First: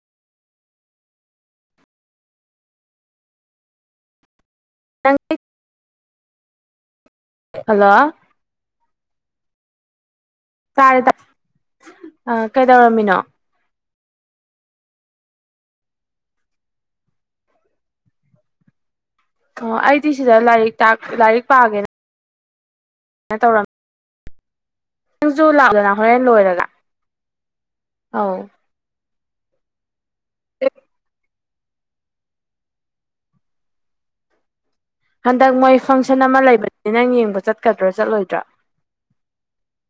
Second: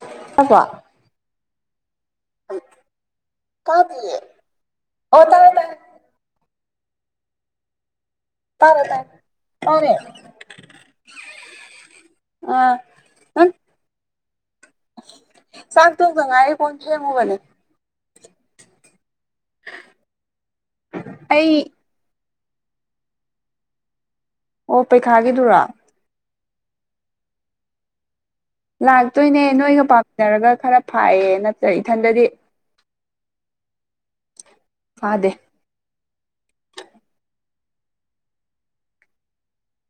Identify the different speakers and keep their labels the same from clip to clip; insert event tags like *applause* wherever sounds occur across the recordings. Speaker 1: *unintelligible* ꯇꯥꯗꯤꯌꯦ
Speaker 2: ꯅꯪ
Speaker 1: ꯑꯣ ꯇꯥꯔꯦ ꯇꯥꯔꯦ
Speaker 2: ꯍꯜꯂꯣ
Speaker 1: ꯇꯥꯔꯦ ꯇꯥꯢ ꯄꯥꯎꯃꯤ
Speaker 2: ꯇꯥꯔꯦ ꯇ ꯑ
Speaker 1: ꯑꯥ
Speaker 2: ꯀꯩꯗꯧꯔꯝꯃꯤꯅꯣ
Speaker 1: ꯅꯪ ꯆꯥꯛ ꯇꯣꯛꯇ ꯉꯥꯢꯔꯤ ꯀꯣꯟ ꯐꯦꯡꯉꯨꯕꯅꯦ
Speaker 2: ꯑꯣ ꯑꯩꯗꯤ ꯁꯤꯗ ꯂꯥꯏꯔꯤꯛ ꯇꯥꯛ ꯂꯥꯏꯔꯤꯛ
Speaker 1: ꯑꯩ
Speaker 2: ꯄꯥꯒꯦꯅ ꯇꯧꯔꯝ
Speaker 1: ꯑꯣ ꯄꯩꯈꯥ
Speaker 2: ꯅꯪꯖꯨ ꯂꯥꯛꯎꯗꯅ ꯍꯣꯔꯦꯟ ꯂꯣꯏꯔꯒ ꯑꯧ
Speaker 1: ꯂꯥꯛꯇꯣꯏꯅꯦ ꯅꯣꯏꯒ ꯄꯥꯝꯃꯤꯟꯅꯔꯒ ꯈꯔ ꯐꯥꯏꯌꯦ ꯅꯠꯇ꯭ꯔ ꯏꯊꯟꯗꯗꯤ *unintelligible*
Speaker 2: ꯍꯟꯗꯛ ꯃꯣꯏꯁ ꯐꯪꯁꯟ ꯑꯃ ꯂꯩꯕꯅꯤ ꯅꯪ ꯌꯦꯡꯕ ꯆꯠꯀꯗ꯭ꯔꯥ ꯆꯠꯂꯣꯏꯗ꯭ꯔꯥ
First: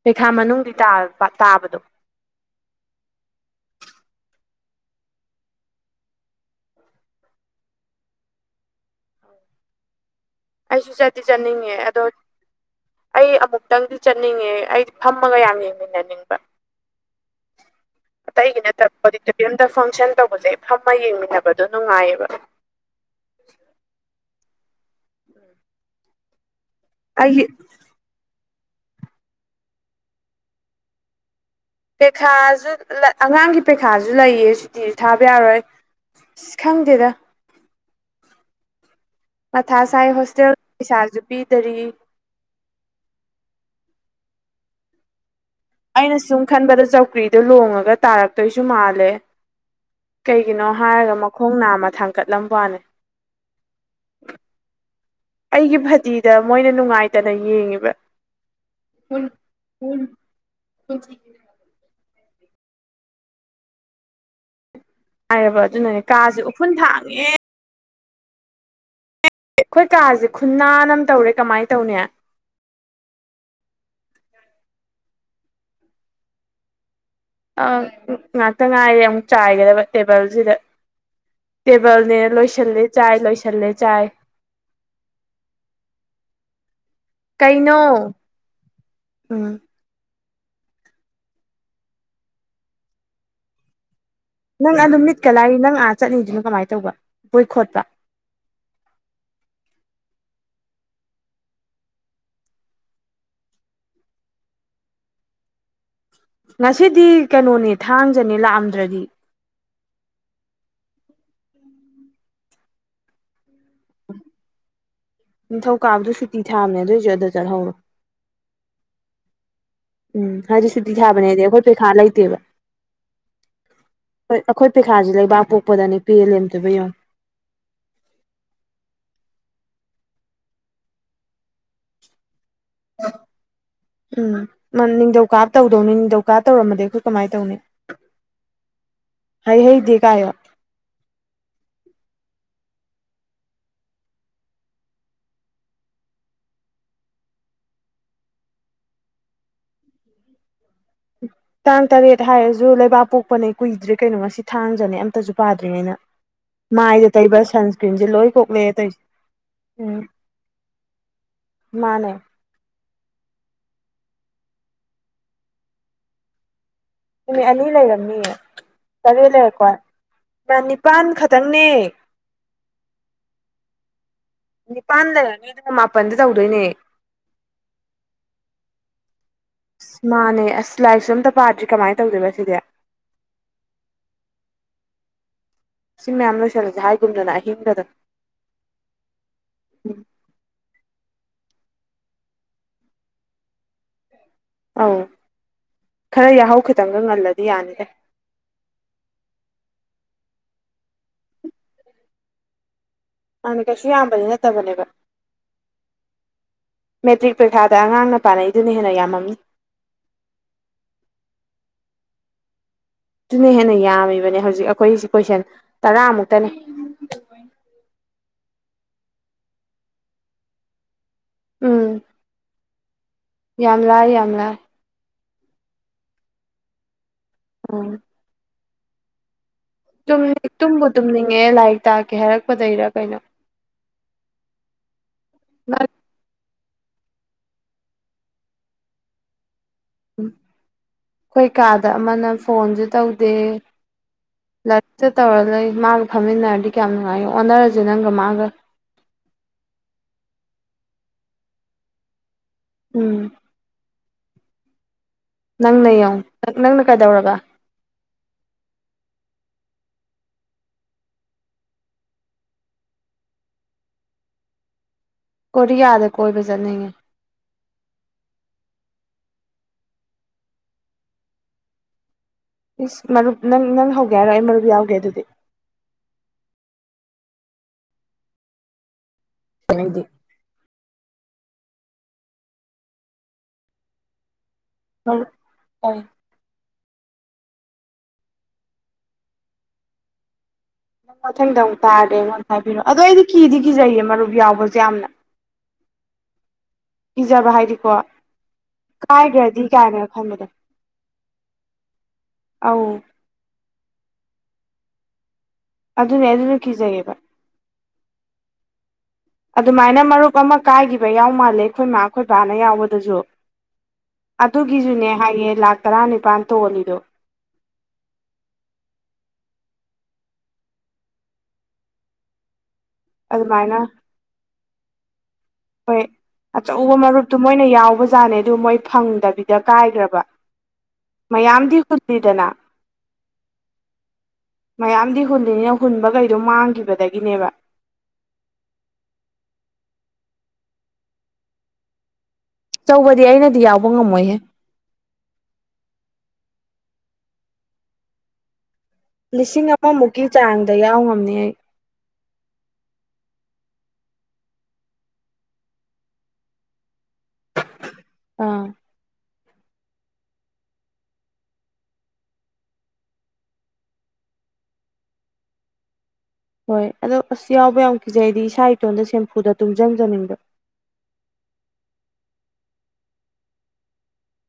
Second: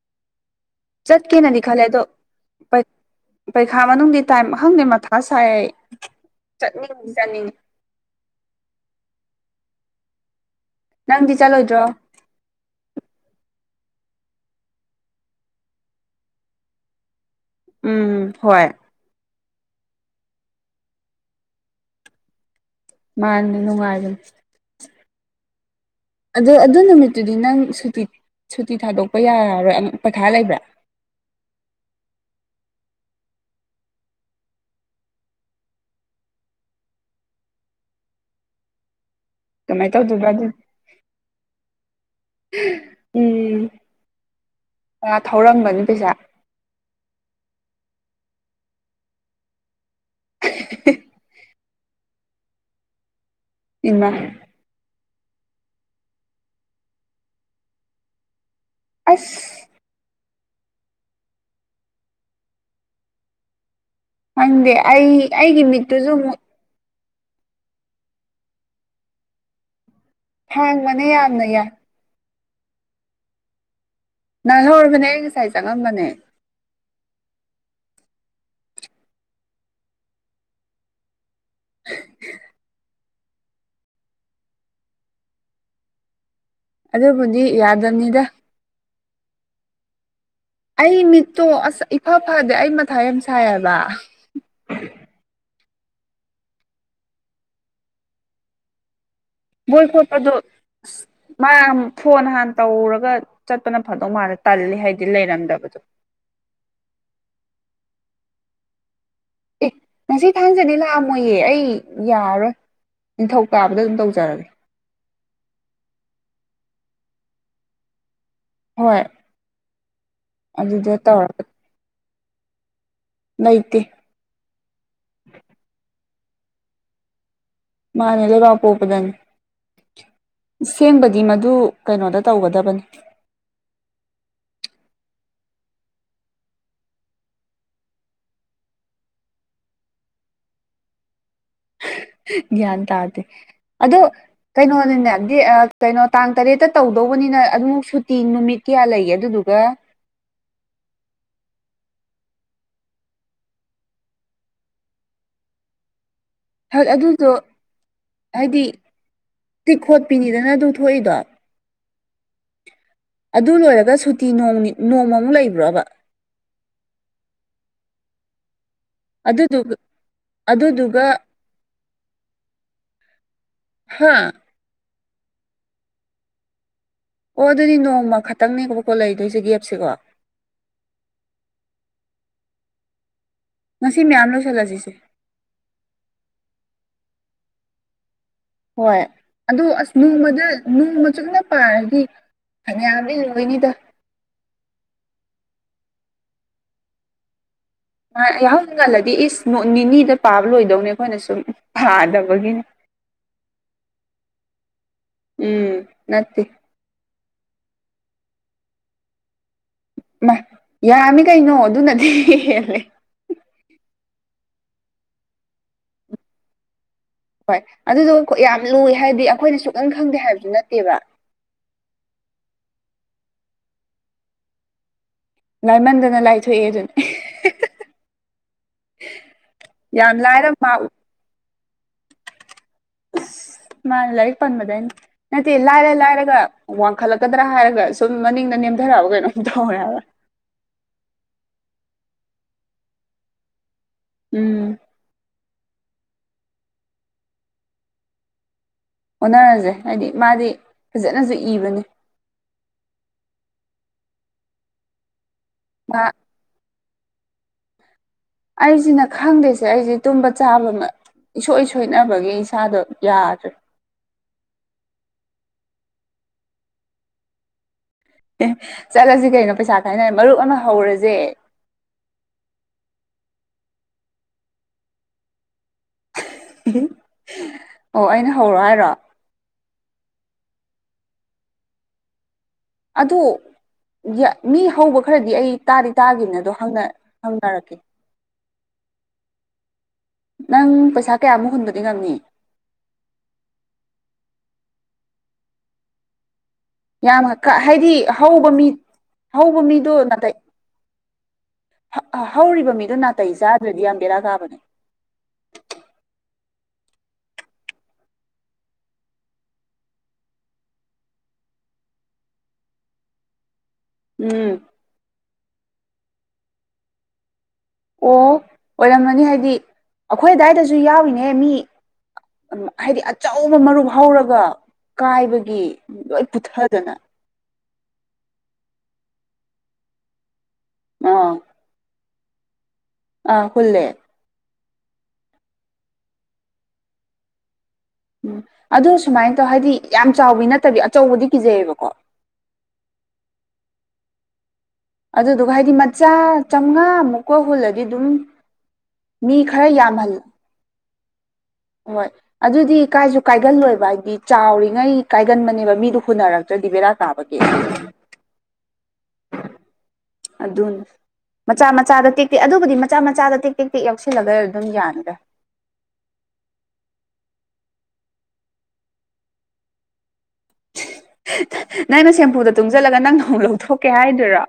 Speaker 2: ꯄꯩꯈꯥ ꯃꯅꯨꯡꯗꯤ ꯇꯥꯕ
Speaker 1: ꯆꯠꯀꯦꯅꯗꯤ
Speaker 2: ꯇꯥꯕꯗꯣ
Speaker 1: ꯈꯜꯂꯦ ꯑꯗꯣ ꯄꯩ ꯄꯩꯈꯥ ꯃꯅꯨꯡꯒꯤ ꯇꯥꯏ ꯑꯍꯪꯗꯦ ꯃꯊꯥ ꯁꯥꯏ ꯑꯩ ꯆꯠꯅꯤꯡ ꯆꯠꯅꯤꯡ
Speaker 2: ꯑꯩꯁꯨ ꯆꯠꯇꯤ
Speaker 1: ꯅꯪꯗꯤ
Speaker 2: ꯆꯠꯅꯤꯡꯉꯦ
Speaker 1: ꯆꯠꯂꯣꯏꯗ꯭ꯔꯣ
Speaker 2: ꯑꯗꯣꯠ ꯑꯩ ꯑꯃꯨꯛꯇꯪꯗꯤ ꯆꯠꯅꯤꯡꯉꯦ ꯑꯩꯗꯤ ꯐꯝꯃꯒ ꯌꯥꯝ ꯌꯦꯡꯃꯤꯟꯅꯅꯤꯡꯕ
Speaker 1: ꯎꯝ ꯍꯣꯏ
Speaker 2: ꯑꯇꯩꯒꯤꯅꯇꯞ ꯑꯣꯗꯤꯇꯣꯔꯤꯌꯝꯗ ꯐꯪꯁꯟ ꯇꯧꯕꯖꯦ ꯐꯝꯃ ꯌꯦꯡꯃꯤꯟꯅꯕꯗꯣ ꯅꯨꯡꯉꯥꯏꯌꯦꯕ
Speaker 1: ꯃꯥꯅꯦ ꯅꯨꯡꯉꯥꯏꯕꯅꯤ
Speaker 2: ꯎꯝ
Speaker 1: ꯑꯗꯣ ꯑꯗꯨ ꯅꯨꯃꯤꯠꯇꯨꯗꯤ ꯅꯪ ꯁꯨꯇꯤ ꯁꯨꯇꯤ ꯊꯥꯗꯣꯛꯄ ꯌꯥꯔꯔꯣꯏ ꯄꯩꯈꯥ ꯂꯩꯕ꯭ꯔꯥ
Speaker 2: ꯄꯦꯈꯥꯖꯨ ꯂ ꯑꯉꯥꯡꯒꯤ ꯄꯩꯈꯥꯁꯨ ꯂꯩꯌꯦ ꯁꯨꯇꯤꯖꯨ ꯊꯥꯕ ꯌꯥꯔꯣꯏ ꯁꯤꯁ ꯈꯪꯗꯦꯗ ꯃꯊꯥ
Speaker 1: ꯀꯃꯥꯏꯅ
Speaker 2: ꯁꯥꯏ
Speaker 1: ꯇꯧꯗꯣꯏꯕ ꯑꯗꯨ
Speaker 2: ꯍꯣꯁꯇꯦꯜ ꯄꯩꯁꯥꯖꯨ ꯄꯤꯗꯔꯤ
Speaker 1: ꯎꯝ ꯑ ꯊꯧꯔꯝꯕꯅꯤ ꯄꯩꯁꯥ
Speaker 2: ꯑꯩꯅ ꯁꯨꯝ ꯈꯟꯕꯗ ꯆꯧꯀ꯭ꯔꯤꯗꯣ ꯂꯣꯡꯉꯒ ꯇꯥꯔꯛꯇꯣꯏꯁꯨ ꯃꯥꯜꯂꯦ ꯀꯩꯒꯤꯅꯣ ꯍꯥꯏꯔꯒ ꯃꯈꯣꯡ ꯅꯥꯝꯃ ꯊꯥꯡꯀꯠꯂꯝꯕꯥꯎꯅꯦ
Speaker 1: ꯏꯃ
Speaker 2: ꯑꯩꯒꯤ ꯐꯗꯤꯗ ꯃꯣꯏꯅ ꯅꯨꯡꯉꯥꯏꯇꯅ ꯌꯦꯡꯉꯤꯕ
Speaker 1: ꯑꯁ
Speaker 2: *unintelligible*
Speaker 1: ꯈꯪꯗꯦ ꯑꯩ ꯑꯩꯒꯤ ꯃꯤꯠꯇꯨꯖꯨ ꯑꯃꯨꯛ
Speaker 2: ꯐꯨꯟ ꯊꯥꯡꯉꯦ ꯈꯣꯏ ꯀꯥꯖꯦ ꯈꯨꯟꯅꯥꯟ ꯑꯝ
Speaker 1: ꯍꯥꯡꯕꯅꯦ
Speaker 2: ꯇꯧꯔꯦ
Speaker 1: ꯌꯥꯝꯅ ꯌꯥꯏ
Speaker 2: ꯀꯃꯥꯏꯅ ꯇꯧꯅꯦ
Speaker 1: ꯅꯥꯜꯍꯧꯔꯕꯅꯦ ꯑꯩ ꯉꯁꯥꯏ ꯆꯪꯉꯝꯕꯅꯦ
Speaker 2: ꯑ ꯉꯥꯛꯇ ꯉꯥꯏꯔꯦ ꯑꯃꯨꯛ ꯆꯥꯏꯒꯗꯕ ꯇꯦꯕꯜꯖꯤꯗ ꯇꯦꯕꯜꯅꯦ ꯂꯣꯏꯁꯤꯜꯂꯦ ꯆꯥꯏ ꯂꯣꯏꯁꯤꯜꯂꯦ ꯆꯥꯏ
Speaker 1: ꯑꯗꯨꯕꯨꯗꯤ
Speaker 2: ꯀꯩꯅꯣ
Speaker 1: ꯌꯥꯗꯕꯅꯤꯗ
Speaker 2: ꯎꯝ
Speaker 1: ꯑꯩ ꯃꯤꯠꯇꯣ ꯑꯁ ꯏꯐ ꯐꯗꯦ ꯑꯩ ꯃꯊꯥ ꯌꯥꯝ ꯁꯥꯏꯌꯦꯕ
Speaker 2: ꯅꯪ ꯑꯗꯨꯝ ꯃꯤꯠꯀ ꯂꯥꯏꯔꯤ ꯅꯪ ꯑ ꯆꯠꯅꯤꯡꯗꯨꯅꯣ ꯀꯃꯥꯏꯅ ꯇꯧꯕ ꯕꯣꯏ ꯈꯣꯠꯄ
Speaker 1: ꯕꯣꯏ ꯈꯣꯠꯄꯗꯨꯣ ꯑꯁ ꯃꯥꯔꯝ ꯐꯣꯟ ꯍꯥꯟꯅ ꯇꯧꯔꯒ ꯆꯠꯄꯅ ꯐꯗꯧ ꯃꯥꯥꯟꯅ ꯇꯜꯂꯤ ꯍꯥꯏꯗꯤ ꯂꯩꯔꯝꯗꯕꯗꯣ
Speaker 2: ꯉꯁꯤꯗꯤ ꯀꯩꯅꯣꯅꯦ ꯊꯥꯡꯖꯅꯦ ꯂꯥꯛꯑꯝꯗ꯭ꯔꯗꯤ
Speaker 1: ꯑꯦ ꯉꯁꯤ ꯊꯥꯡꯖꯅꯦ ꯂꯥꯛꯑꯝꯃꯣꯏꯌꯦ ꯑꯩ ꯌꯥꯔꯔꯣꯏ ꯅꯤꯡꯊꯧꯀꯥꯕꯗ ꯑꯗꯨꯝ ꯇꯧꯖꯔꯒꯦ
Speaker 2: ꯅꯤꯡꯊꯧꯀꯥꯕꯗꯨ ꯁꯨꯇꯤ ꯊꯥꯝꯅꯦ ꯑꯗꯣꯏꯖꯨ ꯑꯗꯨꯗ ꯆꯠꯍꯧꯔꯣ
Speaker 1: ꯍꯣꯏ
Speaker 2: ꯎꯝ ꯍꯥꯏꯗꯤ
Speaker 1: ꯑꯗꯨꯗ
Speaker 2: ꯁꯨꯇꯤ
Speaker 1: ꯇꯧꯔꯒ
Speaker 2: ꯊꯥꯕꯅꯦꯗꯤ ꯑꯩꯈꯣꯏ ꯄꯩꯈꯥ ꯂꯩꯇꯦꯕ
Speaker 1: ꯅꯩꯇꯦ
Speaker 2: ꯍꯣꯏ ꯑꯩꯈꯣꯏ ꯄꯩꯈꯥꯥꯖꯦ ꯂꯩꯕꯥꯛ ꯄꯣꯛꯄꯗꯅꯦ ꯄꯦꯜꯂꯦ ꯑꯝꯇꯣꯏꯕ ꯌꯦꯡꯉꯣ
Speaker 1: ꯃꯥꯅꯦ ꯑꯗꯨꯒ ꯄꯣꯛꯄꯗꯅꯤ ꯏꯁꯦꯡꯕꯒꯤ ꯃꯗꯨ ꯀꯩꯅꯣꯗ ꯇꯧꯒꯗꯕꯅꯤ
Speaker 2: ꯎꯝ ꯃꯥ ꯅꯤꯡꯗꯧ ꯀꯥꯕ ꯇꯧꯗꯧꯅꯤ ꯅꯤꯡꯗꯧꯀꯥ ꯇꯧꯔꯝꯃꯗꯤ ꯑꯩꯈꯣꯏ ꯀꯃꯥꯏ ꯇꯧꯅꯤ ꯍꯥꯏ ꯍꯩꯗꯤ ꯀꯥꯏꯌꯣ
Speaker 1: ꯒꯌꯥꯟ ꯇꯥꯗꯦ ꯑꯗꯣ ꯀꯩꯅꯣꯅꯤꯅꯦ ꯗꯦ ꯑꯥ ꯀꯩꯅꯣ ꯇꯥꯡ ꯇꯔꯦꯠꯇ ꯇꯧꯗꯧꯕꯅꯤꯅ ꯑꯗꯨꯃꯨꯛ ꯁꯨꯇꯤ ꯅꯨꯃꯤꯠ ꯀꯌꯥ ꯂꯩꯒꯦ ꯑꯗꯨꯗꯨꯒ *inaudible*
Speaker 2: ꯇꯥꯡ ꯇꯔꯦꯠ ꯍꯥꯏꯔꯖꯨ ꯂꯩꯕꯥꯛ ꯄꯣꯛꯄꯅꯦ ꯀꯨꯏꯗ꯭ꯔꯦ ꯀꯩꯅꯣ ꯉꯁꯤ ꯊꯥꯡꯖꯅꯦ ꯑꯝꯇꯁꯨ ꯄꯥꯗ꯭ꯔꯤꯉꯩꯩꯅ ꯃꯥꯏꯗ
Speaker 1: ꯑꯗꯨꯗꯣ
Speaker 2: ꯇꯩꯕ ꯁꯟꯁꯀ꯭ꯔꯤꯟꯖꯦ ꯂꯣꯏ ꯀꯣꯛꯂꯛꯑꯦ
Speaker 1: ꯍꯥꯏꯗꯤ
Speaker 2: ꯇꯧꯁꯦ
Speaker 1: ꯇꯤꯛ ꯈꯣꯠꯄꯤꯅꯤꯗꯅ ꯑꯗꯨ ꯊꯣꯛꯏꯗꯣ
Speaker 2: ꯃꯥꯅꯦ
Speaker 1: ꯑꯗꯨ ꯂꯣꯏꯔꯒ ꯁꯨꯇꯤ ꯅꯣꯡꯅꯤ ꯅꯣꯡꯃꯃꯨ ꯂꯩꯕ꯭ꯔꯕ
Speaker 2: ꯅꯨꯃꯤꯠ ꯑꯅꯤ ꯂꯩꯔꯝꯅꯤꯌꯦ ꯇꯔꯦꯠ
Speaker 1: ꯑꯗꯨꯗꯨ
Speaker 2: ꯂꯩꯔꯦꯀꯣ ꯇꯥꯡ ꯅꯤꯄꯥꯟ
Speaker 1: ꯑꯗꯨꯗꯨꯒ
Speaker 2: ꯈꯥꯛ ꯇꯟꯅꯦ
Speaker 1: ꯍꯥꯥ
Speaker 2: ꯅꯤꯄꯥꯟ ꯂꯩꯔꯅꯤꯗꯅ ꯃꯥꯄꯟꯗ ꯇꯧꯗꯣꯏꯅꯦ
Speaker 1: ꯑꯣ ꯑꯗꯨꯗꯤ ꯅꯣꯡꯃ ꯈꯇꯪꯅꯦꯕꯕꯀꯣ ꯂꯩꯗꯣꯏꯁꯦ ꯒꯦꯞ
Speaker 2: ꯑꯁ ꯃꯥꯅꯦ ꯑꯁ ꯂꯥꯏꯁꯨ ꯑꯝꯇ ꯄꯥꯗ꯭ꯔꯤ ꯀꯃꯥꯏꯅ ꯇꯧꯗꯣꯏꯕ ꯁꯤꯗꯤ
Speaker 1: ꯉꯁꯤ ꯃꯌꯥꯝ ꯂꯣꯏꯁꯜꯂꯁꯤꯁꯦ
Speaker 2: ꯁꯤ ꯃꯌꯥꯝ ꯂꯣꯏꯁꯜꯂꯁꯦ ꯍꯥꯏꯒꯨꯝꯗꯅ ꯑꯍꯤꯡꯒꯗ
Speaker 1: ꯍꯣꯏ ꯑꯗꯣ ꯑꯁ ꯅꯣꯡꯃꯗ ꯅꯣꯡꯃ ꯆꯪꯅ ꯄꯥꯔꯗꯤ ꯐꯅꯌꯥꯝꯗꯤ ꯂꯣꯏꯅꯤꯗ
Speaker 2: ꯑꯧ ꯈꯔ ꯌꯥꯍꯧ ꯈꯤꯇꯪꯒ ꯉꯜꯂꯗꯤ ꯌꯥꯅꯤꯗꯦ
Speaker 1: ꯑꯥ ꯑꯩ ꯌꯥꯍꯧꯉꯜꯂꯗꯤ ꯏꯁ ꯅꯣꯠ ꯅꯤꯅꯤꯗ ꯄꯥꯕ ꯂꯣꯏꯗꯧꯅꯦ ꯑꯩꯈꯣꯏꯅ ꯁꯨꯝ ꯄꯥꯗꯕꯒꯤꯅꯤ
Speaker 2: ꯃꯥꯥꯟꯅꯦ ꯀꯩꯁꯨ ꯌꯥꯝꯕꯗꯤ ꯅꯠꯇꯕꯅꯦꯕ
Speaker 1: ꯎꯝ ꯅꯠꯇꯦ
Speaker 2: ꯃꯦꯇ꯭ꯔꯤꯛ ꯄꯔꯤꯈꯥꯗ ꯑꯉꯥꯡꯅ ꯄꯥꯅꯩꯗꯨꯅ ꯍꯦꯟꯅ ꯌꯥꯝꯃꯝꯅꯤ
Speaker 1: ꯏꯃꯥ ꯌꯥꯝꯃꯤ ꯀꯩꯅꯣ ꯑꯗꯨꯅꯗꯤ ꯍꯦꯜꯂꯦ
Speaker 2: ꯇꯨꯅ ꯍꯦꯟꯅ ꯌꯥꯝꯃꯤꯕꯅꯦ ꯍꯧꯖꯤꯛ ꯑꯩꯈꯣꯏꯁꯤ ꯀꯣꯏꯁꯟ ꯇꯔꯥꯃꯨꯛꯇꯅꯦ
Speaker 1: ꯍꯣꯏ ꯑꯗꯨꯗꯣ ꯈꯣ ꯌꯥꯝ ꯂꯨꯏ ꯍꯥꯏꯗꯤ ꯑꯩꯈꯣꯏꯅ ꯁꯨꯈꯪ ꯈꯪꯗꯦ ꯍꯥꯏꯕꯁꯨ ꯅꯠꯇꯦꯕ
Speaker 2: ꯎꯝ ꯌꯥꯝ ꯂꯥꯏ ꯌꯥꯝ ꯂꯥꯏ
Speaker 1: ꯂꯥꯏꯃꯟꯗꯅ ꯂꯥꯏꯊꯣꯛꯑꯦ ꯑꯗꯨꯅꯤ
Speaker 2: ꯎꯝ
Speaker 1: *inaudible*
Speaker 2: ꯇꯨꯝ
Speaker 1: ꯂꯥꯏꯔ
Speaker 2: *inaudible*
Speaker 1: ꯃꯥ
Speaker 2: ꯇꯨꯝꯕꯨ ꯇꯨꯝꯅꯤꯡꯉꯛꯑꯦ ꯂꯥꯏꯔꯤꯛ ꯇꯥꯛꯀꯦ ꯍꯥꯏꯔꯛꯄꯗꯩꯔ ꯀꯩꯅꯣ
Speaker 1: ꯏꯁ ꯃꯥꯅꯦ ꯂꯥꯏꯔꯤꯛ ꯄꯟꯕꯗꯩꯅꯤ ꯅꯠꯇꯦ ꯂꯥꯏꯔ ꯂꯥꯏꯔꯒ ꯋꯥꯡꯈꯠꯂꯛꯀꯗ꯭ꯔꯥ ꯍꯥꯏꯔꯒ ꯁꯨꯝ ꯃꯅꯤꯡꯗ ꯅꯦꯝꯊꯔꯛꯑꯕ ꯀꯩꯅꯣꯝ ꯇꯧꯔꯦ ꯍꯥꯏꯕ
Speaker 2: ꯎꯝ ꯑꯩꯈꯣꯏ ꯀꯥꯗ ꯑꯃꯅ ꯐꯣꯟꯁꯨ ꯇꯧꯗꯦ
Speaker 1: ꯎꯝ
Speaker 2: ꯂꯥ ꯆ ꯇꯧꯔ ꯂꯩ ꯃꯥꯒ ꯐꯝꯃꯤꯟꯅꯔꯗꯤ ꯀꯌꯥꯝ ꯅꯨꯡꯉꯥꯏ ꯑꯣꯟꯅꯔꯁꯦ ꯅꯪꯒ ꯃꯥꯒ
Speaker 1: ꯑꯣꯟꯅꯔꯖꯦ ꯍꯥꯏꯗꯤ ꯃꯥꯗꯤ ꯐꯖꯅꯁꯨ ꯏꯕꯅꯤ
Speaker 2: ꯎꯝ ꯅꯪꯅ
Speaker 1: ꯃꯥ
Speaker 2: ꯌꯦꯡꯉꯣ ꯅꯪꯅ ꯀꯩꯗꯧꯔꯕ
Speaker 1: ꯑꯩꯁꯤꯅ ꯈꯪꯗꯦꯁꯦ ꯑꯩꯁꯦ ꯇꯨꯝꯕ ꯆꯥꯕꯃ *unintelligible* ꯏꯁꯣꯏ ꯁꯣꯏꯅꯕꯒꯤ ꯏꯁꯥꯗꯣ ꯌꯥꯗ꯭ꯔꯦ
Speaker 2: ꯀꯔꯤꯌꯥꯗ ꯀꯣꯏꯕ ꯆꯠꯅꯤꯡꯉꯦ
Speaker 1: ꯑꯦ ꯆꯠꯂꯁꯤ ꯀꯩꯅꯣ ꯄꯩꯁꯥ ꯀꯥꯏꯅꯔ ꯃꯔꯨꯞ ꯑꯃ ꯍꯧꯔꯖꯦ
Speaker 2: ꯏꯁ ꯃꯔꯨꯞ ꯅꯪ ꯅꯪ ꯍꯧꯒꯦ ꯍꯥꯏꯔꯣ ꯑꯩ ꯃꯔꯨꯞ ꯌꯥꯎꯒꯦ ꯑꯗꯨꯗꯤ
Speaker 1: ꯑꯣ ꯑꯩꯅ ꯍꯧꯔꯣ ꯍꯥꯏꯔꯣ
Speaker 2: ꯀꯥꯏꯗꯦ
Speaker 1: ꯑꯗꯨ ꯌ ꯃꯤ ꯍꯧꯕ
Speaker 2: ꯃꯔꯨꯞ
Speaker 1: ꯈꯔꯗꯤ ꯑꯩ ꯇꯥꯗꯤ
Speaker 2: ꯇꯧ
Speaker 1: ꯇꯥꯒꯤꯝꯅꯦ ꯑꯗꯣ ꯍꯪꯅ ꯍꯪꯅꯔꯛꯀꯦ ꯅꯪ ꯄꯩꯁꯥ
Speaker 2: ꯅꯪ
Speaker 1: ꯀꯌꯥꯃꯨꯛ
Speaker 2: ꯃꯊꯪꯗ ꯑꯃꯨꯛ
Speaker 1: ꯍꯨꯟꯕꯗꯤ ꯉꯝꯅꯤ
Speaker 2: ꯇꯥꯔꯗꯤ ꯑꯩꯉꯣꯟꯗ ꯍꯥꯏꯕꯤꯔꯛꯑꯣ ꯑꯗꯣ ꯑꯩꯗꯤ ꯀꯤꯗꯤ ꯀꯤꯖꯩꯌꯦ ꯃꯔꯨꯞ ꯌꯥꯎꯕꯁꯦ ꯌꯥꯝꯅ
Speaker 1: ꯌꯥꯝ
Speaker 2: ꯀꯤꯖꯕ ꯍꯥꯏꯗꯤꯀꯣ
Speaker 1: ꯍꯥꯏꯗꯤ ꯍꯧꯕ ꯃꯤ
Speaker 2: ꯀꯥꯏꯈ꯭ꯔꯗꯤ
Speaker 1: ꯍꯧꯕ ꯃꯤꯗꯣ
Speaker 2: ꯀꯥꯏꯅ ꯈꯟꯕꯗꯣ ꯫
Speaker 1: ꯍ ꯍꯧꯔꯤꯕ
Speaker 2: ꯑꯧ
Speaker 1: ꯃꯤꯗꯣ ꯅꯥꯇꯩ ꯆꯥꯗ꯭ꯔꯗꯤ ꯌꯥꯝ ꯕꯦꯔꯥ ꯀꯥꯕꯅꯦ ꯫
Speaker 2: ꯑꯗꯨꯅꯦ ꯑꯗꯨꯅ ꯀꯤꯖꯩꯌ‍ꯦꯕ ꯫ ꯑꯗꯨꯃꯥꯏꯅ ꯃꯔꯨꯞ ꯑꯃ ꯀꯥꯏꯈꯤꯕ ꯌꯥꯎ ꯃꯥꯜꯂꯦ ꯑꯩꯈꯣꯏꯃꯥ ꯈꯣꯏꯕꯥꯅ ꯌꯥꯎꯕꯗꯖꯨ ꯫
Speaker 1: ꯎꯝ
Speaker 2: ꯑꯗꯨꯒꯤꯖꯨꯅꯦ ꯍꯥꯏꯌꯦ ꯂꯥꯛ ꯇꯔꯥꯅꯤꯄꯥꯟ ꯇꯣꯜꯂꯤꯗꯣ
Speaker 1: ꯑꯣ ꯑꯣꯏꯔꯝꯃꯅꯤ ꯍꯥꯏꯗꯤ ꯑꯈꯣꯏ ꯑꯗꯥꯏꯗꯁꯨ ꯌꯥꯎꯔꯤꯅꯦ ꯃꯤ ꯎꯝ ꯍꯥꯏꯗꯤ ꯑꯆꯧꯕ
Speaker 2: ꯑꯗꯨꯃꯥꯏꯅ
Speaker 1: ꯃꯔꯨꯞ ꯍꯧꯔꯒ ꯀꯥꯏꯕꯒꯤ ꯂꯣꯏ ꯄꯨꯊꯗꯅ ꯫
Speaker 2: ꯇꯨ ꯃꯣꯏꯅ ꯌꯥꯎꯕꯖꯥꯠꯅꯦ ꯑꯗꯨ ꯃꯣꯏ ꯐꯪꯗꯕꯤꯗ ꯀꯥꯏꯒ꯭ꯔꯕ ꯃꯌꯥꯝꯗꯤ ꯍꯨꯜ *unintelligible* ꯗꯅ
Speaker 1: ꯑ ꯍ‌ꯨꯜꯂꯦ ꯫
Speaker 2: ꯃꯌꯥꯝꯗꯤ ꯍꯨꯜꯂꯤꯅ‌ꯦ ꯍꯨꯟꯕꯒꯩꯗꯣ ꯃꯥꯡꯒꯤꯕꯗꯒꯤꯅꯦꯕ ꯫
Speaker 1: ꯎꯝ ꯑꯗꯨ ꯁꯨꯃꯥꯏ ꯇꯧ ꯍꯥꯏꯗꯤ ꯌꯥꯝ ꯆꯥꯎꯕꯤ ꯅꯠꯇꯕꯤ ꯑꯆꯧꯕꯗꯤ ꯀꯤꯖꯩꯌ‌ꯦꯕꯀꯣ ꯫
Speaker 2: ꯆꯧꯕꯗꯤ ꯑꯩꯅꯗꯤ ꯌꯥꯎꯕ ꯉꯝꯃꯣꯏꯍꯦ ꯫
Speaker 1: ꯑꯗꯨꯗꯨꯒ ꯍꯥꯏꯗꯤ ꯃꯆꯥ ꯆꯥꯝꯉꯥꯃꯨꯛꯀ ꯍꯨꯜꯂꯗꯤ ꯑꯗꯨꯝ ꯃꯤ ꯈꯔ
Speaker 2: ꯂꯤꯁꯤꯡ
Speaker 1: ꯌꯥꯝꯍꯜ
Speaker 2: ꯑꯃꯃꯨꯛꯀꯤ ꯆꯥꯡꯗ ꯌꯥꯎ ꯉꯝꯅꯤ ꯑꯩ
Speaker 1: ꯍꯣꯏ ꯑꯗꯨꯗꯤ ꯀꯥꯏꯁꯨ ꯀꯥꯏꯒꯜꯂꯣꯏꯕ ꯍꯥꯏꯗꯤ ꯆꯥꯎꯔꯤꯉꯩ ꯀꯥꯏꯒꯟꯕꯅꯦꯕ ꯃꯤꯗꯨ ꯍꯨꯅꯔꯛꯇ꯭ꯔꯗꯤ ꯕꯦꯔꯥ ꯇꯥꯕꯒꯤ
Speaker 2: ꯑꯥ
Speaker 1: ꯑꯗꯨꯅꯤ ꯃꯆꯥ ꯃꯆꯥꯗ ꯇꯦꯛꯇꯦꯛ ꯑꯗꯨꯕꯨꯗꯤ ꯃꯆꯥ ꯃꯆꯥꯗ ꯇꯦꯛ ꯇꯦꯛ ꯇꯦꯛ ꯌꯥꯎꯁꯤꯜꯂꯒ ꯑꯗꯨꯝ ꯌꯥꯅꯤꯗ
Speaker 2: ꯍꯣꯏ ꯑꯗꯣ ꯑꯁ ꯌꯥꯎꯕ ꯌꯥꯝ ꯀꯤꯖꯩ ꯗꯤ ꯏꯁꯥ ꯏꯇꯣꯟꯗ ꯁꯦꯝꯐꯨꯗ ꯇꯨꯡꯖꯟꯖꯅꯤꯡꯕ
Speaker 1: *unintelligible* ꯅꯪꯩꯅ ꯁꯦꯝꯐꯨꯗ ꯇꯨꯡꯖꯜꯂꯒ ꯅꯪꯅ ꯑꯃꯨꯛ ꯂꯧꯊꯣꯛꯀꯦ ꯍꯥꯏꯗꯣꯏꯔꯣ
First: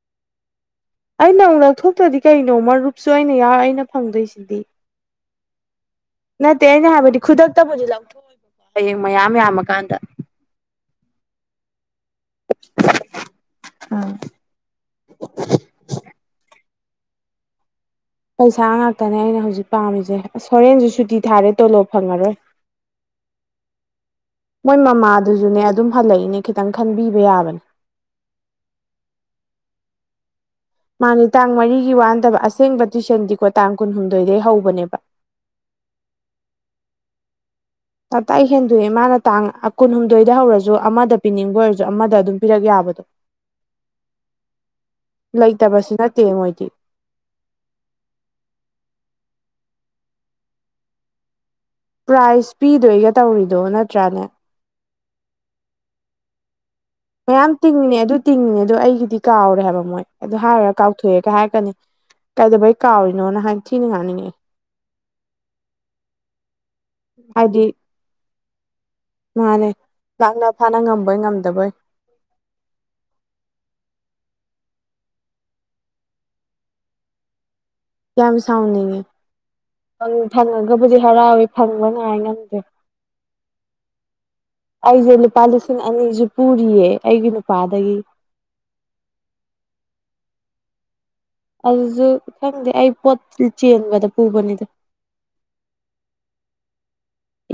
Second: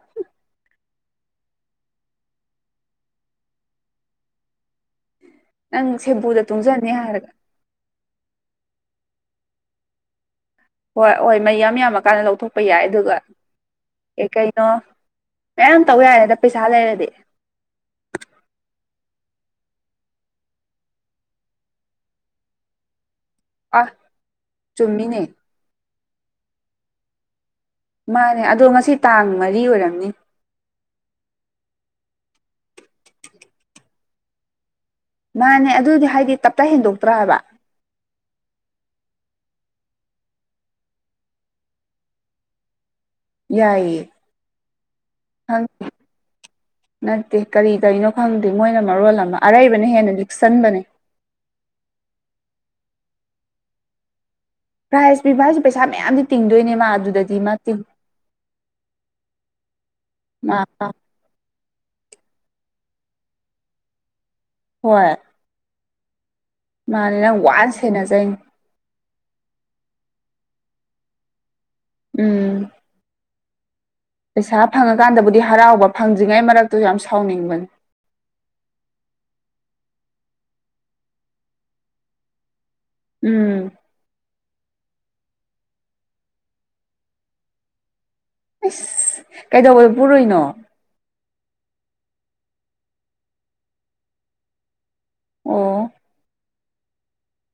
Speaker 2: ꯑꯩꯅ ꯑꯃꯨꯛ ꯂꯧꯊꯣꯛꯇ꯭ꯔꯗꯤ ꯀꯩꯅꯣ ꯃꯔꯨꯞꯁꯨ ꯑꯩꯅ ꯌꯥꯎꯔ ꯑꯩꯅ ꯐꯪꯗꯣꯏꯁꯤꯗꯤ
Speaker 1: ꯅꯪ ꯁꯦꯝꯕꯨ
Speaker 2: ꯅꯠꯇꯦ ꯑꯩꯅ ꯍꯥꯏꯕꯗꯤ ꯈꯨꯗꯛꯇꯕꯨꯗꯤ ꯂꯧꯊꯣꯛꯑ‌ꯣꯏꯕꯀꯣ ꯍꯌꯦꯡ ꯃꯌꯥꯝ ꯌꯥꯝꯃꯀꯥꯟꯗ
Speaker 1: ꯍꯣꯏ ꯍꯣꯏ ꯃꯩꯌꯥꯝ ꯌꯥꯝꯃꯀꯥꯟꯗ ꯂꯧꯊꯣꯛꯄ ꯌꯥꯏ ꯑꯗꯨꯒ
Speaker 2: ꯑꯥ
Speaker 1: ꯀꯩꯀꯩ ꯅꯣ ꯃꯌꯥꯝ ꯇꯧ ꯌꯥꯏꯌ‌ꯦꯗ ꯄꯩꯁꯥ ꯂꯩꯔꯗꯤ
Speaker 2: ꯄꯩꯁꯥ ꯉꯥꯛꯇꯅꯦ ꯑꯩꯅ ꯍꯧꯖꯤꯛ ꯄꯥꯝꯃꯤꯖꯦ ꯑꯁ ꯍꯣꯔꯦꯟꯖꯨ ꯁꯨꯇꯤ ꯊꯥꯔꯦ ꯇꯣꯂꯣꯞ ꯐꯪꯉꯔꯣꯏ
Speaker 1: ꯑ
Speaker 2: ꯃꯣꯏ
Speaker 1: ꯆꯨꯝꯃꯤꯅꯦ
Speaker 2: ꯃꯃꯥꯗꯨꯖꯨꯅꯦ ꯑꯗꯨꯝ ꯍꯜꯂꯛꯏꯅꯦ ꯈꯤꯇꯪ ꯈꯟꯕꯤꯕ ꯌꯥꯕꯅꯦ
Speaker 1: ꯃꯥꯅꯦ ꯑꯗꯣ ꯉꯁꯤ ꯇꯥꯡ ꯃꯔꯤ ꯑꯣꯏꯔꯝꯅꯤ ꯫
Speaker 2: ꯃꯥꯅꯦ ꯇꯥꯡ ꯃꯔꯤꯒꯤ ꯋꯥ ꯅꯠꯇꯕ ꯑꯁꯦꯡꯕ ꯇꯨꯏꯁꯟꯗꯤꯀꯣ ꯇꯥꯡ ꯀꯨꯟꯍꯨꯝꯗꯣꯏꯗꯩ ꯍꯧꯕꯅꯦꯕ
Speaker 1: ꯃꯥꯅꯦ ꯑꯗꯨꯗꯤ ꯍꯥꯏꯗꯤ ꯇꯞꯇꯥꯏ ꯍꯦꯟꯗꯣꯛꯇ꯭ꯔꯥꯕ
Speaker 2: ꯇꯞꯇꯥꯏ ꯍꯦꯟꯗꯣꯛꯑ‌ꯦ ꯃꯥꯅ ꯇꯥꯡ ꯑ ꯀꯨꯟꯍꯨꯝꯗꯣꯏꯗ ꯍꯧꯔꯖꯨ ꯑꯃꯗ ꯄꯤꯅꯤꯡꯕ ꯑꯣꯏꯔꯖꯨ ꯑꯃꯗ ꯑꯗꯨꯝ ꯄꯤꯔꯛ ꯌꯥꯕꯗꯣ
Speaker 1: ꯌꯥꯏꯌꯦ ꯈꯪ
Speaker 2: ꯂꯩꯇꯕꯁꯨ ꯅꯠꯇꯦ ꯃꯣꯏꯗꯤ ꯫
Speaker 1: ꯅꯠꯇꯦ ꯀꯔꯤ ꯇꯩꯅ‌ꯣ ꯈꯪꯗꯦ ꯃꯣꯏꯅ ꯃꯔꯣꯜ ꯑꯃ ꯑꯔꯩꯕꯅ ꯍꯦꯟꯅ ꯂꯤꯛꯁꯟꯕꯅꯦ
Speaker 2: ꯄ꯭ꯔꯥꯏꯖ ꯄꯤꯗꯣꯏꯒ ꯇꯧꯔꯤꯗꯣ ꯅꯠꯇ꯭ꯔꯥꯅꯦ
Speaker 1: ꯄ꯭ꯔꯥꯏꯖ ꯄꯤꯕ ꯍꯥꯏꯁꯦ ꯄꯩꯁꯥ ꯃꯌꯥꯝꯗꯤ ꯇꯤꯡꯗꯣꯏꯅꯦ ꯃꯥ ꯑꯗꯨ
Speaker 2: ꯃꯌꯥꯝ ꯇꯤꯡꯉꯤꯅꯦ ꯑꯗꯨ ꯇꯤꯡꯉꯤꯅꯦ ꯑꯗꯣ ꯑꯩꯒꯤꯗꯤ ꯀꯥꯎꯔꯦ ꯍꯥꯏꯕ ꯃꯣꯏ ꯑꯗꯨ
Speaker 1: ꯃꯥ
Speaker 2: ꯍꯥꯏꯔꯨꯔ ꯀꯥꯎꯊꯣꯛꯑꯦꯒ ꯍꯥꯏꯔꯛꯀꯅꯤ
Speaker 1: *inaudible*
Speaker 2: ꯀꯩꯏꯗꯧꯕꯩ ꯀꯥꯎꯔꯤꯅꯣꯅ ꯍꯥꯏ ꯊꯤꯅ ꯉꯥꯡꯅꯤꯡꯉ‌ꯑ‌ꯦ
Speaker 1: ꯍꯣꯏ ꯃꯥꯅꯤ ꯅꯪ
Speaker 2: ꯍꯥꯏꯗꯤ
Speaker 1: ꯋꯥꯅ ꯁꯦꯟꯅꯖꯩꯅ‌ꯦ ꯫
Speaker 2: ꯃꯥꯅꯦ ꯂꯥꯛꯅ ꯐꯥꯅ ꯉꯝꯕꯣꯏ ꯉꯝꯗꯕꯣꯏ ꯫
Speaker 1: ꯎꯝ ꯄꯩꯁꯥ ꯐꯪꯉꯀꯥꯟꯗꯕꯨꯗꯤ ꯍꯔꯥꯎꯕ ꯐꯪꯗ꯭ꯔꯤꯉꯩ ꯃꯔꯛꯇꯨ ꯌꯥꯝ ꯁꯥꯎꯅꯤꯡꯕꯅꯤ ꯫
Speaker 2: ꯌꯥꯝ ꯁꯥꯥꯎꯅꯤꯡꯉ‌ꯦ ꯫ ꯐꯪ ꯐꯪꯉꯒꯕꯨꯗꯤ ꯍꯔꯥꯎꯋꯤ ꯐꯪꯕ ꯉꯥꯏ ꯉꯝꯗ꯭ꯔ‌ꯦ
Speaker 1: ꯎꯝ
Speaker 2: ꯑꯩꯁꯦ ꯂꯨꯄꯥ ꯂꯤꯁꯤꯡ ꯑꯅꯤꯁꯨ ꯄꯨꯔꯤꯌꯦ ꯑꯩꯒꯤ ꯅꯨꯄꯥꯗꯒꯤ
Speaker 1: ꯑꯁ ꯀꯩꯗꯧꯕꯗ ꯄꯨꯔꯨꯏꯅꯣ
Speaker 2: ꯑꯩꯖꯨ ꯈꯪꯗꯦ ꯑꯩ ꯄꯣꯠ ꯆꯦꯟꯕꯗ ꯄꯨꯕꯅꯤꯗ
Speaker 1: ꯑꯣ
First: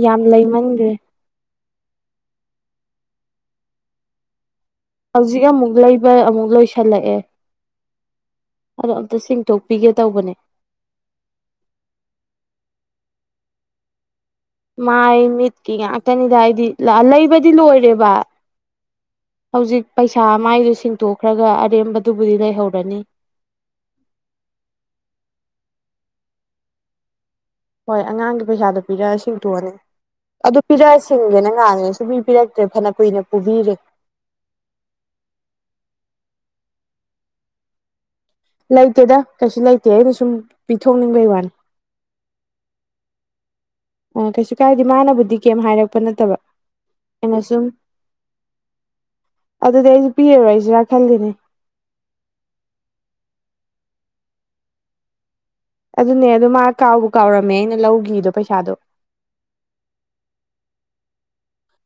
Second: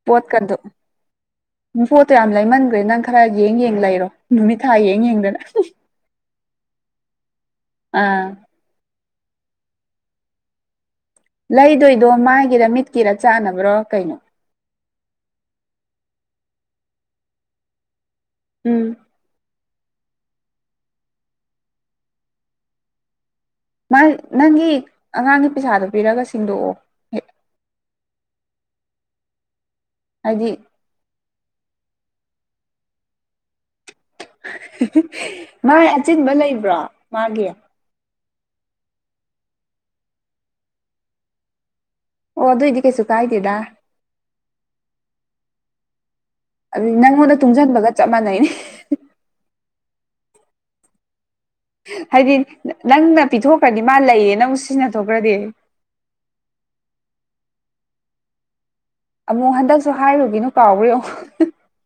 Speaker 2: ꯌꯥꯝ
Speaker 1: ꯄꯣꯠꯀꯗꯣ
Speaker 2: ꯂꯩꯃꯟꯈ꯭ꯔꯦ
Speaker 1: ꯄꯣꯠꯇꯣ ꯌꯥꯝ ꯂꯩꯃꯟꯒ꯭ꯔꯦ ꯅꯪ ꯈꯔ ꯌꯦꯡ ꯌꯦꯡ ꯂꯩꯔꯣ ꯅꯨꯃꯤꯠ ꯊꯥ ꯌꯦꯡ ꯌꯦꯡꯗꯅ
Speaker 2: ꯍꯧꯖꯤꯛ ꯑꯃꯨꯛ ꯂꯩꯕ ꯑꯃꯨꯛ ꯂꯣꯏꯁꯜꯂꯛꯑꯦ
Speaker 1: ꯑꯥ
Speaker 2: ꯑꯗꯣ ꯑꯝꯇ ꯁꯤꯡꯇꯣꯛꯄꯤꯒꯦ ꯇꯧꯕꯅꯦ
Speaker 1: ꯂꯩꯗꯣꯏꯗꯣ ꯃꯥꯏꯒꯤꯔ ꯃꯤꯠꯀꯤꯔ ꯆꯥꯟꯅꯕ꯭ꯔꯣ ꯀꯩꯅꯣ
Speaker 2: ꯃꯥꯏ ꯃꯤꯠꯀꯤ ꯉꯥꯛꯇꯅꯤꯗ ꯑꯩ ꯂꯥ ꯂꯩꯕꯗꯤ ꯂꯣꯏꯔꯦꯕ
Speaker 1: ꯎꯝ
Speaker 2: ꯍꯧꯖꯤꯛ ꯄꯩꯁꯥ ꯃꯥꯏꯗꯨ ꯁꯤꯡꯇꯣꯛꯈ꯭ꯔꯒ ꯑꯔꯦꯝꯕꯗꯨꯕꯨꯗꯤ ꯂꯩꯍꯧꯔꯅꯤ
Speaker 1: ꯃꯥꯏ ꯅꯪꯒꯤ ꯑꯉꯥꯡꯒꯤ ꯄꯩꯁꯥꯗꯨ ꯄꯤꯔꯑꯒ ꯁꯤꯡꯗꯣꯛꯑꯣ
Speaker 2: ꯍꯣꯏ ꯑꯉꯥꯡꯒꯤ ꯄꯩꯁꯥꯗꯨ ꯄꯤꯔꯛꯑ ꯁꯤꯡꯇꯣꯑꯅꯤ
Speaker 1: ꯍꯥꯏꯗꯤ
Speaker 2: ꯑꯗꯨ ꯄꯤꯔ ꯁꯤꯡꯒꯦꯅ ꯉꯥꯏꯝꯅꯤ ꯁꯨꯨꯄꯤ ꯄꯤꯔꯛꯇ꯭ꯔꯦ ꯐꯅ ꯀꯨꯏꯅ ꯄꯨꯕꯤꯔꯦ
Speaker 1: *unintelligible* ꯃꯥꯏ ꯑꯆꯤꯟꯕ ꯂꯩꯕ꯭ꯔꯣ ꯃꯥꯒꯤ
Speaker 2: ꯂꯩꯇꯦꯗ ꯀꯩꯁꯨ ꯂꯩꯇꯦ ꯑꯩꯅ ꯁꯨꯝ ꯄꯤꯊꯣꯛꯅꯤꯡꯕꯩ ꯋꯥꯅꯤ
Speaker 1: ꯑꯣ ꯑꯗꯣꯏꯗꯤ ꯀꯩꯁꯨ ꯀꯥꯏꯗꯦꯗ
Speaker 2: ꯑꯣ ꯀꯩꯁꯨ ꯀꯥꯏꯗꯦ ꯃꯥꯅꯕꯨꯗꯤ ꯀꯩꯝ ꯍꯥꯏꯔꯛꯄ ꯅꯠꯇꯕ
Speaker 1: ꯑꯗꯨ ꯅꯪꯉꯣꯟꯗ
Speaker 2: ꯑꯩꯅ ꯁꯨꯝ
Speaker 1: ꯇꯨꯡꯖꯟꯕꯒ ꯆꯞ ꯃꯥꯟꯅꯩ *unintelligible*
Speaker 2: ꯑꯗꯨꯗꯤ ꯑꯩꯁꯨ ꯄꯤꯔꯔꯣꯏꯁꯤꯔꯥ ꯈꯜꯂꯤꯅꯦ
Speaker 1: ꯍꯥꯏꯗꯤ ꯅ ꯅꯪꯅ ꯄꯤꯊꯣꯛꯈ꯭ꯔꯗꯤ ꯃꯥ ꯂꯩꯌꯦꯅ ꯑꯃꯨꯛ ꯁꯤꯖꯤꯟꯅꯊꯣꯛꯈ꯭ꯔꯗꯤ
Speaker 2: ꯑꯗꯨꯅꯦ ꯑꯗꯣ ꯃꯥ ꯀꯥꯎꯕꯨ ꯀꯥꯎꯔꯝꯃꯦ ꯑꯩꯅ ꯂꯧꯒꯤꯗꯣ ꯄꯩꯁꯥꯗꯣ
Speaker 1: ꯑꯃꯨꯛ ꯍꯟꯗꯛꯁꯨ ꯍꯥꯏꯔꯨꯒꯤꯅꯨ ꯀꯥꯎꯕ꯭ꯔꯥ ꯌꯦꯑꯣ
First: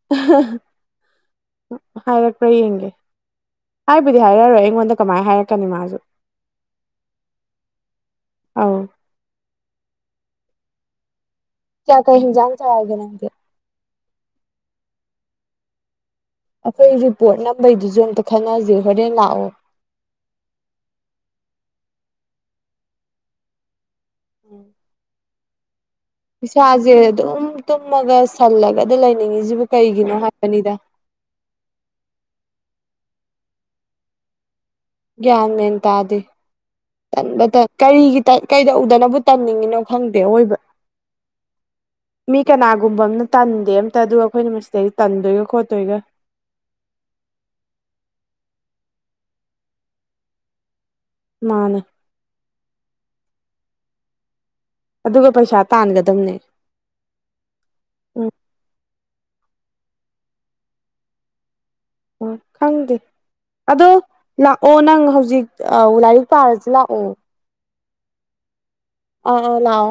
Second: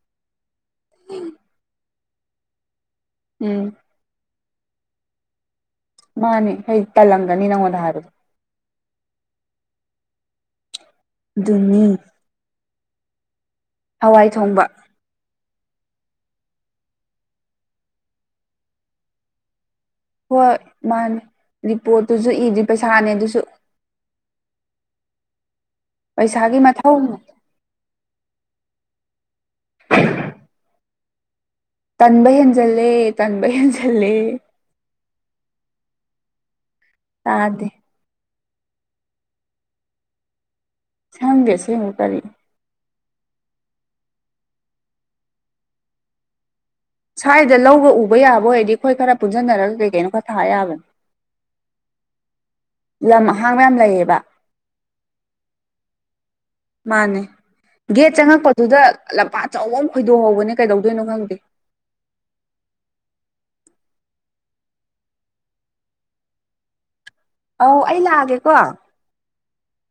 Speaker 2: *unintelligible* ꯍꯥꯏꯔꯛꯄ꯭ꯔꯥ ꯌꯦꯡꯒꯦ
Speaker 1: ꯎꯝ
Speaker 2: ꯍꯥꯏꯕꯨꯗꯤ ꯍꯥꯏꯔꯔꯣꯏ ꯑꯩꯉꯣꯟꯗ ꯀꯃꯥꯏꯅ ꯍꯥꯏꯔꯛꯀꯅꯤ ꯃꯥꯁꯨ
Speaker 1: ꯃꯥꯅꯦ ꯍꯥꯏ ꯇꯜꯂꯝꯒꯅꯤ ꯅꯪꯉꯣꯟꯗ ꯍꯥꯏꯕꯗꯣ
Speaker 2: ꯑꯧ
Speaker 1: ꯑꯗꯨꯅꯤ
Speaker 2: ꯆꯥ ꯀꯩ ꯍꯤꯟꯖꯥꯡ ꯆꯥꯔꯒꯦ ꯅꯪꯗꯤ
Speaker 1: ꯍꯋꯥꯏ ꯊꯣꯡꯕ
Speaker 2: ꯑꯩꯈꯣꯏ ꯔꯤꯄꯣꯠ ꯅꯝꯕꯩꯗꯨꯖꯨ ꯑꯝꯇ ꯈꯟꯅꯖꯦ ꯍꯣꯔꯦꯟ ꯂꯥꯛꯑꯣ
Speaker 1: ꯍꯣꯏ ꯃꯥꯅꯦ ꯔꯤꯄꯣꯠꯇꯨꯁꯨ ꯏꯗ꯭ꯔꯤ ꯄꯩꯁꯥꯅꯦ ꯑꯗꯨꯁꯨ
Speaker 2: ꯎꯝ
Speaker 1: ꯄꯩꯁꯥꯒꯤ
Speaker 2: ꯏꯁꯥꯁꯦ
Speaker 1: ꯃꯊꯧꯅꯦ
Speaker 2: ꯑꯗꯨꯝ ꯇꯨꯝꯃꯒ ꯁꯜꯂꯒꯗ ꯂꯩꯅꯤꯡꯉꯤꯁꯤꯕꯨ ꯀꯩꯒꯤꯅꯣ ꯍꯥꯏꯕꯅꯤꯗ
Speaker 1: ꯇꯟꯕ ꯍꯦꯟꯖꯜꯂꯦ ꯇꯟꯕ ꯍꯦꯟꯖꯜꯂꯦ
Speaker 2: ꯒ꯭ꯌꯥꯟ ꯃꯦꯟ ꯇꯥꯗꯦ ꯇꯟꯕꯇ
Speaker 1: ꯇꯥꯗꯦ
Speaker 2: ꯀꯔꯤꯒꯤ ꯇ ꯀꯩꯗꯧꯗꯅꯕꯨ ꯇꯟꯅꯤꯡꯉꯤꯅꯣ ꯈꯪꯗꯦ ꯑꯑꯣꯏꯕ
Speaker 1: ꯁꯪꯗꯦ ꯑꯁꯦꯡꯕ ꯀꯔꯤ
Speaker 2: ꯃꯤ ꯀꯅꯥꯒꯨꯝꯕ ꯑꯃꯅ ꯇꯟꯗꯦ ꯑꯝꯇ ꯑꯗꯨꯒ ꯑꯩꯈꯣꯏꯅ ꯃꯁꯤꯗꯩꯗ ꯇꯟꯗꯣꯏꯒ ꯈꯣꯠꯇꯣꯏꯒ
Speaker 1: ꯁ꯭ꯋꯥꯏꯗ ꯂꯧꯒ ꯎꯕ ꯌꯥꯕ ꯑꯣꯏꯔꯗꯤ ꯑꯩꯈꯣꯏ ꯈꯔ ꯄꯨꯟꯁꯖꯟꯅꯔꯒ ꯀꯩ ꯀꯩꯅꯣ ꯈꯔ ꯊꯥ ꯌꯥꯕꯅꯤ
Speaker 2: ꯃꯥꯅꯦ
Speaker 1: ꯂꯝ ꯑꯍꯥꯡꯕ ꯌꯥꯝ ꯂꯩꯌꯦꯕ
Speaker 2: ꯑꯗꯨꯒ ꯄꯩꯁꯥ ꯇꯥꯟꯒꯗꯝꯅꯦ
Speaker 1: ꯃꯥꯅꯦ ꯒꯦꯠ
Speaker 2: ꯎꯝ
Speaker 1: ꯆꯪꯉꯛꯄꯗꯨꯗ ꯂꯝꯄꯥꯛ ꯑꯆꯧꯕꯃ ꯈꯣꯏꯗꯣꯛꯍꯧꯕꯅꯦ ꯀꯩꯗꯧꯗꯣꯏꯅꯣ ꯈꯪꯗꯦ
Speaker 2: ꯑꯣ ꯈꯪꯗꯦ ꯑꯗꯣ ꯂꯥꯛꯑꯣ ꯅꯪ ꯍꯧꯖꯤꯛ ꯂꯥꯏꯔꯤꯛ ꯄꯥꯔꯁꯤ ꯂꯥꯛꯑꯣ
Speaker 1: ꯑꯧ ꯑꯩ ꯂꯥꯛꯑꯒꯦꯀꯣ
Speaker 2: ꯑꯧ ꯑꯧ ꯂꯥꯎ